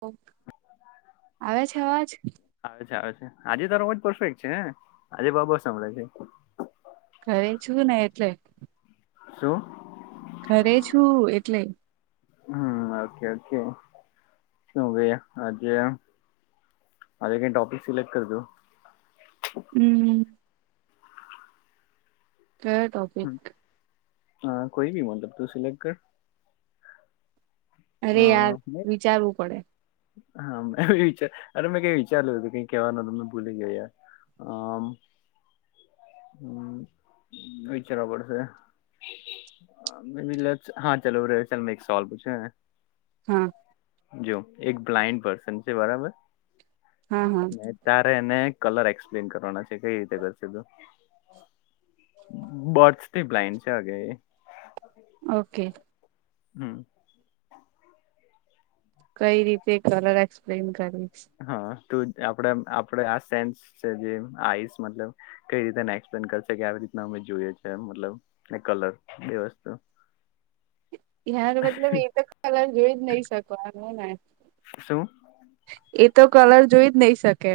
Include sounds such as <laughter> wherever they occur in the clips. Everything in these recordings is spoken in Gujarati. ઓ આવે છે અવાજ? આવે આવે છે આજે તારો જ પરફેક્ટ છે હ આજે બબસ સાભળે છે. ઘરે છું ને એટલે. શું? ઘરે છું એટલે. હમ ઓકે ઓકે શું ભાઈયા આજે. હજે કઈ ટોપિક સિલેક્ટ કરજો. હમ. કયો ટોપીક? હા કોઈ ભી મતલબ તું સિલેક્ટ તો ‍કર. અરે યાર હા વિચારવું પડે હા મે એ વિચાર અરે મેં ક વિચારલ્યું હતું કઈ કેવાનું તમને ભૂલી ગયો ાર આમ હ વિચારવા પડશે મેી હા ચાલલો ચલ મેં એક સવાલ પૂછ્યું હા જો એક બ્લાઇન્ડ પસન છે બરાબર હા હા ત્યારે એને કલર એક્સપ્લેન કરવાના છે કઈ રીતે કરશે તું બર્ડસ બ્લાઇન્ડ છે હગ એ ઓકે હમ કઈ રીતે કલર એક્સપ્લેન કરવી છે હા તું આપ આપડે આ સેન્સ જે આઈસ મતલબ કઈ રીતેને એક્સપ્લેન કરશે કે આવી રીતના અમે જોઈએ છીએ મતલબ એક કલર બે વસ્તુ યાર મતલબ એ તો કલર જોઈ જ નહી શકો એમ એને. શું એ તો કલર જોઈ જ નહી શકે.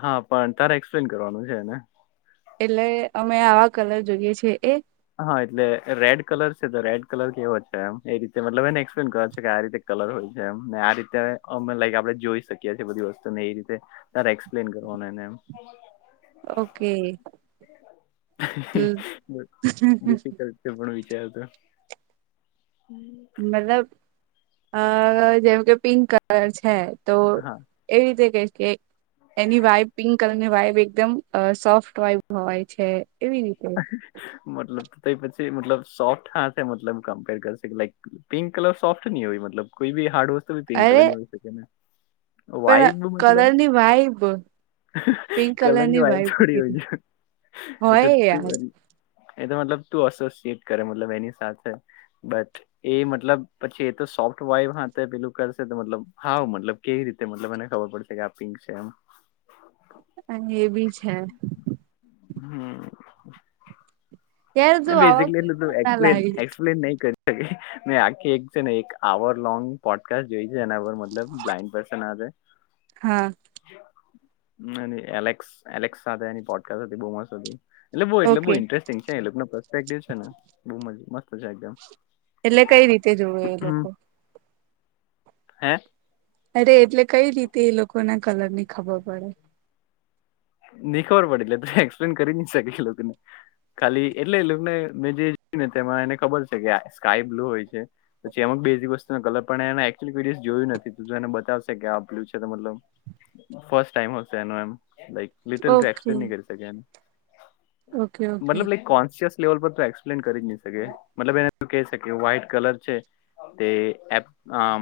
હા પણ તારે એક્સપ્લેન કરવાનું છે એને. એટલે અમે આવા કલર જોઈએ છીએ એ. હા એટલે રેડ કલર છે તો રેડ કલર કેવો છે એમ એ રીતે મતલબ એને એક્સપ્લેન કરવાનું છે કે આ રીતે. કલર હોય છે એમ ને આ રીતે અમે લાઈક આપણે જોઈ શકીએ છીએ બધી વસ્તુ ને એ રીતે. તારે એક્સપ્લેન કરવાનું એને એમ. ઓકે. ડિફિકલ્ટ છે પણ વિચારુ તો. મતલબ અ જેમ કે પિંક કલર છે તો. હા એવી રીતે કે એની વાઈબ પિંક કલરની વાઈબ એકદમ સોફ્ટ. વાઈબ હોય છે એવી રીતે. મતલબ તે પછી મતલબ સોથ હાથે મતલબ કમ્પેર કરશે કે લાઈક. પિંક કલર સોફ્ટ ની હોય મતલબ કોઈ બી હાર્ડ વસ્તુ બી પિંક અરે કલર ની હોઈ શકે ને. પણ વાઈબ મતલબ કલરની વાઈબ પિંક કલરની વાયબ. વાઈબ એવું કીધું એ તો હોય ટુ. યાર એ તો મતલબ તું એસોસિયટ કરે મતલબ એની સાથે બટ. એ મતલબ પછી એ તો સોફ્ટ વાઈવ હા તે પેલું કરશે તો મતલબ હા મતલબ. કેવી રીતે મતલબ મને ખબર પડશે કે આ પિંક છે એમ. એન્ડ એ બી છે. હમ. યાર તું આવા બેસિકલી કોઈ એટલે તું ના એક્સપ્લેન લાગે એક્સપ્લેન નહી કરી. શકી મેં આખી એક છે ને એક આવર લોંગ પોડકાસ્ટ જોઈ છે એના પર મતલબ બ્લાઈન્ડ પર્સન હાતે. હા. અને એલેક્સ એલેક્સ સાથે એની પોડકાસ્ટ હતી બોવ મસ્ત હતી. એટલે બહુ એટલે ઓકે બહુ ઇન્ટરેસ્ટિંગ છે એ લોકો નો પ્રોસ્પેક્ટિવ છે ને બવ મ મસ્ત છે એકદમ. એટલે કઈ રીતે જોવે એ લોકો. હે. અરે એટલે કઈ રીતે એ લોકો ને કલરની ખબર પડે. ની ખબર પડી એટલે તું એક્સપ્લેન કરી ની શકે એ લોકોને. ખાલી એટલે એ લોક ને મેં જે જોયું ને તેમાં એને ખબર છે કે સ્કાય બ્લુ હોય છે. પછી એમાં બેઝિક વસ્તુ કલર પણ એકચુલી કોઈ દિવસ જોયું નથી તું એને બતાવશે કે આ આ બ્લુ છે તો મતલબ. ફર્સ્ટ ટાઈમ હશે એનું એમ like little too okay explain નહી કરી શકે એને. ઓકે ઓકે મતલબ લાઈક કોન્સિયસ. લેવલ પર તું એક્સપ્લેન કરી જ નહી શકે મતલબ એને કે છે કે વ્હાઈટ કલર છે. તે એપ આ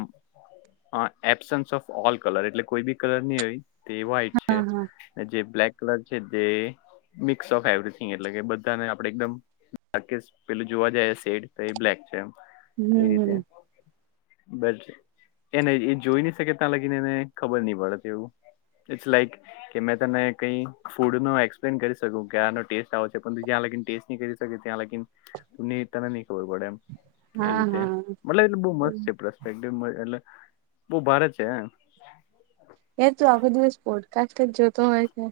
હા એબસન્સ ઓફ ઓલ કલર એટલે કોઈ બી કલર નહી હોય તે વ્હાઈટ હા છે હા ને જે બ્લેક કલર છે જે મિક્સ ઓફ એવરીથીંગ એટલે કે બધાને આપડે એકદમ પેલું જોવા જાય સેડ તો એ બ્લેક છે એ હમ એ હમ રીતે બટ એને એ જોઈ ન શકે ત્યાં લાગીને એને ખબર નહી પડે તે એવું ફેસ લાઈટ કે મેં તને કઈ ફૂડ નો એક્સપ્લેન કરી શકુ કે આનો ટેસ્ટ આવો છે પણ જ્યાં લગન ટેસ કરી કે ત્યાં લગીન તને ખબર પડે એમ એ હા રીતે હા મતલબ એટલે બો મસ્ત છે પરસ્પેક્ટિવ એટલે બો ભારે છે એ તો આખો દિવસ પોડકાસ્ટ જ જોતો હોય છે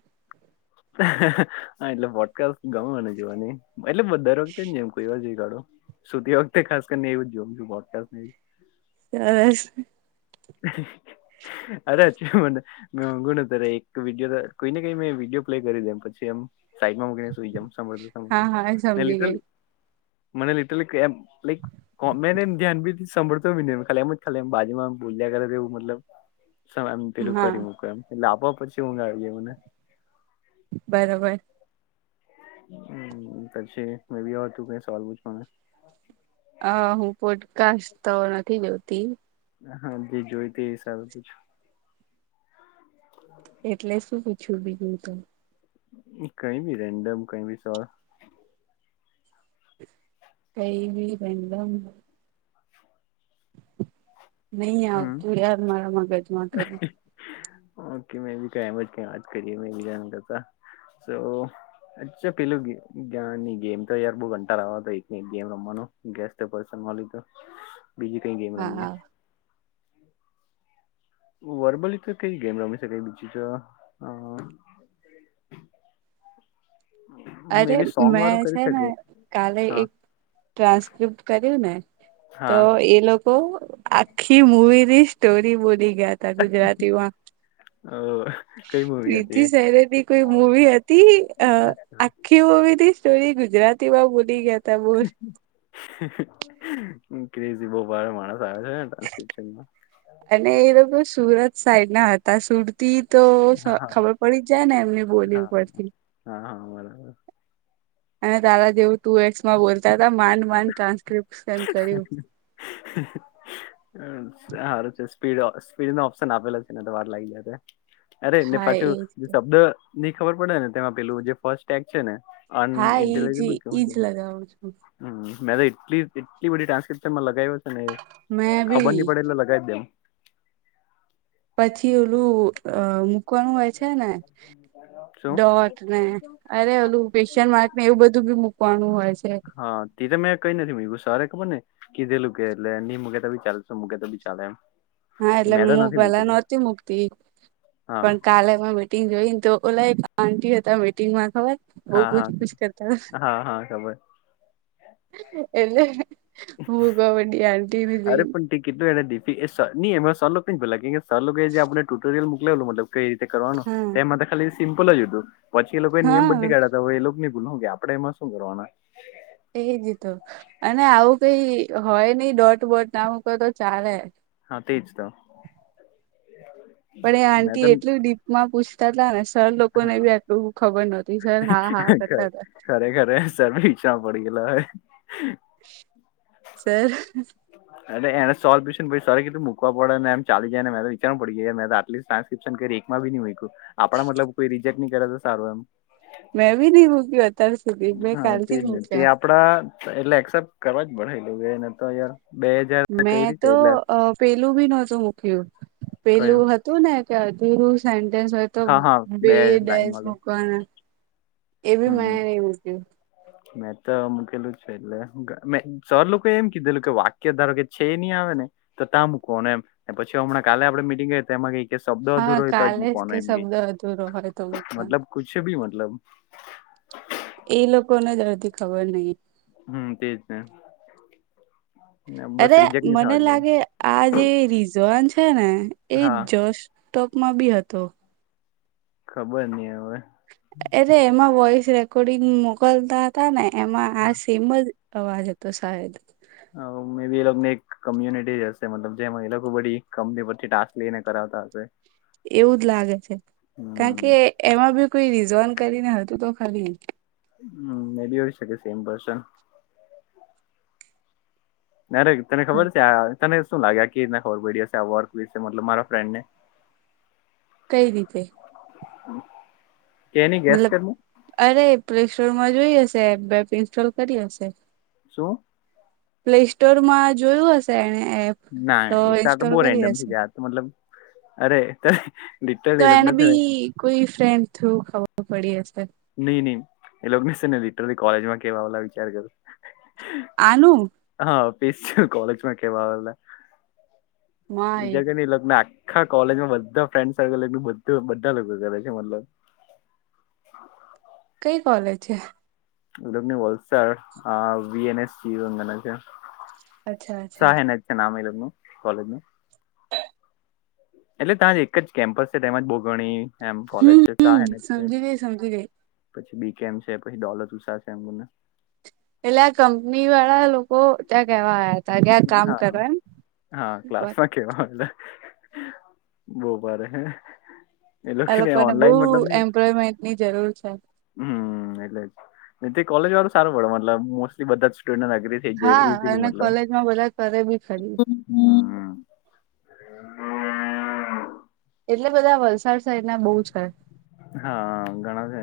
હા એટલે વોટકાસ્ટ ગમે મને જોવાની એટલે દર વખતે ની એમ કોઈ વાર જોઈ કાઢું સુતી વખતે ખાસ કરીને એવુજ જોમ <inaudible> <unintelligible> અરે અચું મને ગુણ ત એક વિડીયો કોઈને કઈ મેં વિડીયો પ્લે કરી દમ પછી એમ સાઈટમાં મૂકીને સુઈ જમ સમદ્ર હા હા સમદ્ર ને સમજી ગઈ લીટરલી મને લિટલ ધ્યાન બી સાંભળતોબી ની ખાલી એમ જ ખાલી એમ બાજુમાં બોલ્યા કરે તે એવું મતલબ સમએમ પેલું હા કરી મૂક એમ એટલે આપોઆપ પછી ઊંઘ આવી જય મને બરોબર હમ <unintelligible> અ હું પોડકાસ્ટ તો નથી જોતી હા જે જોય તે સારું પ હા એટલે શું પૂછ્યું બીજું તો કઈ ભી રેન્ડમ કઈ ભી સ કઈબી રેન્ડમ નહી હમ આવતું યાર મારા મગજમાં કઈ ઓકે મેબી <unintelligible> અચ્છા પેલુંની ગેમ તો યાર બહુ કટાળો આવે એકનેએક ગેમ રમવાનો ગેસ તો પરેશાન મળિક હ બીજી કઈ ગેમ રમીએ વરબલી તો કઈ ગેમ રમી શકાય બીજી તો અ અરે મે બી સોંગ મેં વાળું કરી છે ને શકે કાલે હા એક ટ્રાન્સ્કિપ્ટ કર્યું ને તો હા એ લોક બઉ આખી મુવી ની સ્ટોરી બોલી ગયા ગુજરાતીમાં અ કઈ મૂવી હતી રીધી સહેરેદી કઈ મૂવી હતી અ આખી મૂવી થી સ્ટોરી ગુજરાત તેવા ભૂલી ગયા તાબોર <inaudible> બો ભારે માણસ આવે છે ટ્રાન્સક્રિપ્શનમાં. અને એ લોકો સુરત સાઈડ ના હતા સુરતી તો સ હા હા ખબર પડી જાય ને એમની બોલી હા. ઉપરથી હા હા બરાબર અને તારા હેવુ ટુ એક્સ માં બોલતા હતા માંડ માંડ ટ્રાન્સ્ક્રિપ્ટ <unintelligible> હારું છે સ્પીડ સ્પીડ નો ઓપ્શન આપેલો છે ને તો વાર લાગી જાય અરે ને હા પાછું એજ તો. શબ્દ ની ખબર પડે ને તેમાં પેલું જે ફર્સ્ટ એગ છે ને હા ઈજ અનઇન્ટેલીજેબલ ઈજ કેવાય લગાવું છું હમ મેં તો એટલી એટલી બધી ટાન્સ્ક્રિપ એમાં લગાવ્યો છે ને મેં ખબર બી નહી પડે એટલે લગાવી દેમ પછી ઓલું મૂકવાનું હોય છે ને શું? ડોટ ને અરે ઓલું ક્વેશ્ચન માર્ક ને એવું બધું બી મૂકવાનું હોય છે. હા તે તો મેં કઈ નથી મેકુ સવારે ખબર ને. કીધેલું કે એટલે નહી મૂકે તો બી ચાલેશે મૂકે તો બી ચાલશે એમ. હા એટલે મેં તો હું નથી પેલા મૂકેલું નહોતી મુકતી હા પણ કાલે માં બેઠ. મિટિંગ જોઈ ને તો ઓલા એક આંન્ટી હતા મીટિંગમાં ખબર. બહુ હા પૂછ હા પૂછ કરતા. હા હા ખબર એટલે હું કબડી આંટી જોઈ. કેટલો એણે ડીપી એ સર ની એમને સર લોકો એ જે આપણે ટુટોરીઅલ મૂકલેલું મતલબ. કઈ રીતે કરવાનું હા એમાં તો ખાલી સિમ્પલ જ હતું પછી એ લોકો એ નિયમ બદલી હા કાઢ્યા તો હવે એ લોક ને. કે આપડે એમાં શું કરવાના. એ જી તો અને આવું કઈ હોય નહી ડોટ બોટ ના મૂકો તો ચાલે. હા તેજ તો. પણ એ મેં આંટી તો એટલું ડીપમાં પૂછ. કરતા હતા ને સર લોકો ને હા બી આટલું ખબર નહોતી સર હા હા કરતા હતા. ખરેખરે સર પીછામાં પડી ગયેલા હોય. સર. એટ એને સોલ્વ્ય પછ સોરી કધું મૂકવાડ ને એમ ચલી જાય મે તો વિચારવા પડી ગઈ મે તો આટલી માં ન આપ મલબ કોઈ રિજેક્ટ કરે તો સારું એમ. મે ભી નહી રૂકી બત સુધલી મેં કથી ત ક્યા કડા એટલે એસેપ્ટ કરવા જ મળેને તોયાર બે હાજાર ક મેં રીતે તો એટલે પેલું બી નહોતું મૂક્યું પેલું કયું હતું ને કે અધીરુ સેન્ટેન્સ હોય તો હા હા બે લાઈન ડેસ વાળું મુકવાના. એ ભી મેં હમ નહી બૂલતી. મેં તો મુૂકેલું છે એટલે મે સર લોકો એમ કીધેલું કે વા ધારો કે છે એ નહીં આવે ને તો ત મૂકને એ પછી હમણાં કાલે આપણે મિટિંગ કરી તો એમાં કઈ. કે શબ્દ હા અધૂરો રહેતો જ કાલે મૂકવાનો કે એમ ગ શબ્દ અધૂરો હોય તો મૂકવાનો મતલબ કુછ બી મતલબ એ લોકોને દર્દી ખબર નઈ. હમ્મ તેજ ને. ને બસ અરે રિજેક્ટ નહી થવા મને જોઈએ લાગે આ જે રિઝોન છે ને એ હા જસ ટોપમાં બી હતો. ખબર નહી હવે. અરે એમાં વોઇસ રેકોર્ડિંગ મોકલતા હતા ને એમાં આ સેમ જ અવાજ તો શાયદ. હા <inaudible> એ ને એક કમ્યુનિટી જ હશે મતલબ જેમાં એ લોકો બધી કંપની પરથી ટાસ્ક લઈને કરાવતા હશે. એવું જ લાગે છે કારણ હમ કે એમાં બી કોઈ રીઝન કરીને હતું તો ખાલી. હમ્મ મે બી હો શકે સેમ પર્સન. નારે તને ખબર છે આ તને શું લાગે આ કે રીતના ખબર પડી હશે આ વર્ક મતલબ મારા ફ્રેન્ડ ને કઈ રીતે? કેની ગેસ મતલબ કરની અરે પ્લેસ્ટોર માં જોઈ હશે એ બેપ ઇન્સ્ટોલ કરી હશે. શું? પ્લે સ્ટોર માં જોયું હશે એને એપ. ના એ તો આ તો ઇન્સ્ટોલ બહુ કરી રેન્ડમ હશે થ ત તો મતલબ અરે. તો લિટરલી એ એને લોકોને છે ને બી કોઈ ફ્રેન્ડ થ્રુ ખબર પડી હશે નઈ નઈ એ લોકોને ન લીટરથી કોલેજમાં કેવા ઓ વિચાર કરો. આલુ. હા પસ છે કોલેજમાં કેવા આવેલા માય બીજા ક લગ્ન હા કોલેજમાં બધા ફ્રેન્ડ સર્કલટલુંધ બધા લોકો કરે છે મતલબ <inaudible> એ કોલેજ છે. અચ્છા અચ્છા <unintelligible> નામ એ લગનું કોલેજમાં એટલે ત્યાં એક જ કેમ્પસ છે તેમાંજ બોગણી એમ હમ કોલેજ છે હમ સહે છે. સમજી ગઈ સમજી ગઈ પછી બી કેમ છે પછી ડોલર ઉસા છે એમ બને એટલે આ કંપની વાળા લોકો ત્યાં કેવા આયા તા તગ્યા કામ કર. હા હા <unintelligible> આ લોકોને બહુ એમ્પ્લોયમેન્ટ ની જરૂર છે. હમ્મ એટલે જ કોલેજ વાળું સારું પડે મતલબ મોસ્ટલી બધા જ સ્ટુડન્ટ એગ્રી હા અને કોલેજમાં બધા કરે બી ખરી <unintelligible> એટલે બધા વલસાડ સાહેડ ના બહુ જ છે. હા ઘણા છે.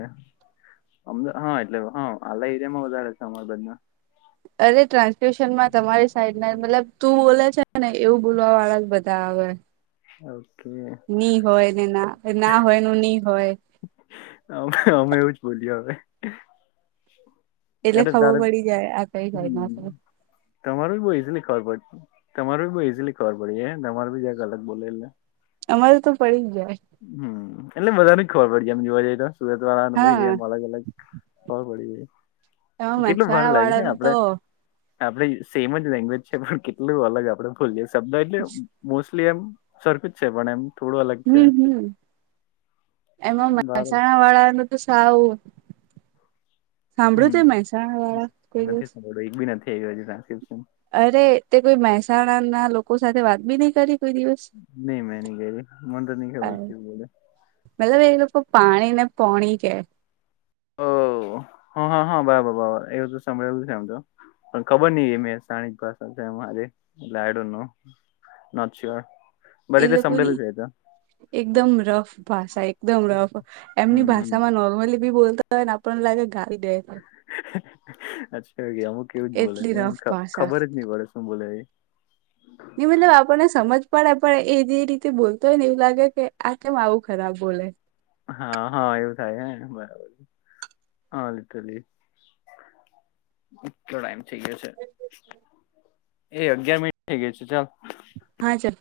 અમદા હા એટલે હા આલા એરિયા માં વધારે છે. <unintelligible> અરે ટ્રાન્સલેશન માં તમારી સાઈડ ના મતલબ તું બોલે છે ને એવું બોલવા વાળા જ બધા આવેય <unintelligible> ની હોય ને ના ના હોય નુ ની હોય. અમે અમે એવું જ બોલીએ હવે એટલે અરે ખબર તારે પડી જાય આ કઈ સાઇડ ના હમ સે? તમારું બઉ ઈઝીલી ખબર પડ તમારું બહુ ઈઝીલી ખબર પડી હે તમાર બીજા અલગ બોલે એટલે અમારે તો પડી જ જાય. હમ્મ એટલે બધાને ખબર પડી જ જાય એમ જોવા જઈએ તો સુરત વાળા ભાઈ હા એમ અલગ અલગ ખબર પડી જાય એમાં કેટલું મહેસાણા <unintelligible> વાળાનું તો આપડે આપડે સેમ જ લેંગ્વેજ છે પણ કેટલું અલગ આપડે બોલીએ શબ્દ એટલે મોસ્ટલી એમ સરખું જ છે પણ એમ થોડું અલગ છે. હમ હમ એમાં ભારે મહેસાણા વાળા નું તો સાવું સાંભળ્યું હમ છે મહેસાણા વાળા કોઈ દિવસ? <unintelligible> ટ્રાન્સક્રિપ્શન અરે તે કોઈ મહેસાણા ના લોકો સાથે વાત બી નહી કરી. કોઈ દિવસ નહી મેં નય કયરી મન તો નય ખબર કેવું બોલે? મતલબ એ લોકો પાણી ને પોણી કે ઓ હા હા હા બરાબર બરબર એવું તો સાંભળેલું છે આમતો પણ ખબર નઈ એ મેહસાણી ભાષા છે અમારે એટલે આઈ ડોન્ટ નો અચ્છા એ લોકોની <unintelligible> એકદમ રફ ભાષા એકદમ રફ એમની હમ ભાષા માં નોર્મલી બી બોલતા ને આપણને લાગે ગાલી દેય અચ્છા ગ અમુક કેવું જ બોલે એટલી છે રફ ખ ભાષા ખબર જ નહી પડે શું બોલે એ. ની મતલબ આપણને સમજ પડે પણ એ જે રીતે બોલતો હોય ને એવું લાગે કે આ કેમ આવું ખરાબ બોલે હા હા એવું થાય હે બરાબર હા લીટરલી. એટલો ટાઈમ થઇ ગયો છે. એ અગિયાર મિનિટ થઈ ગય છે ચાલ. હા ચલ.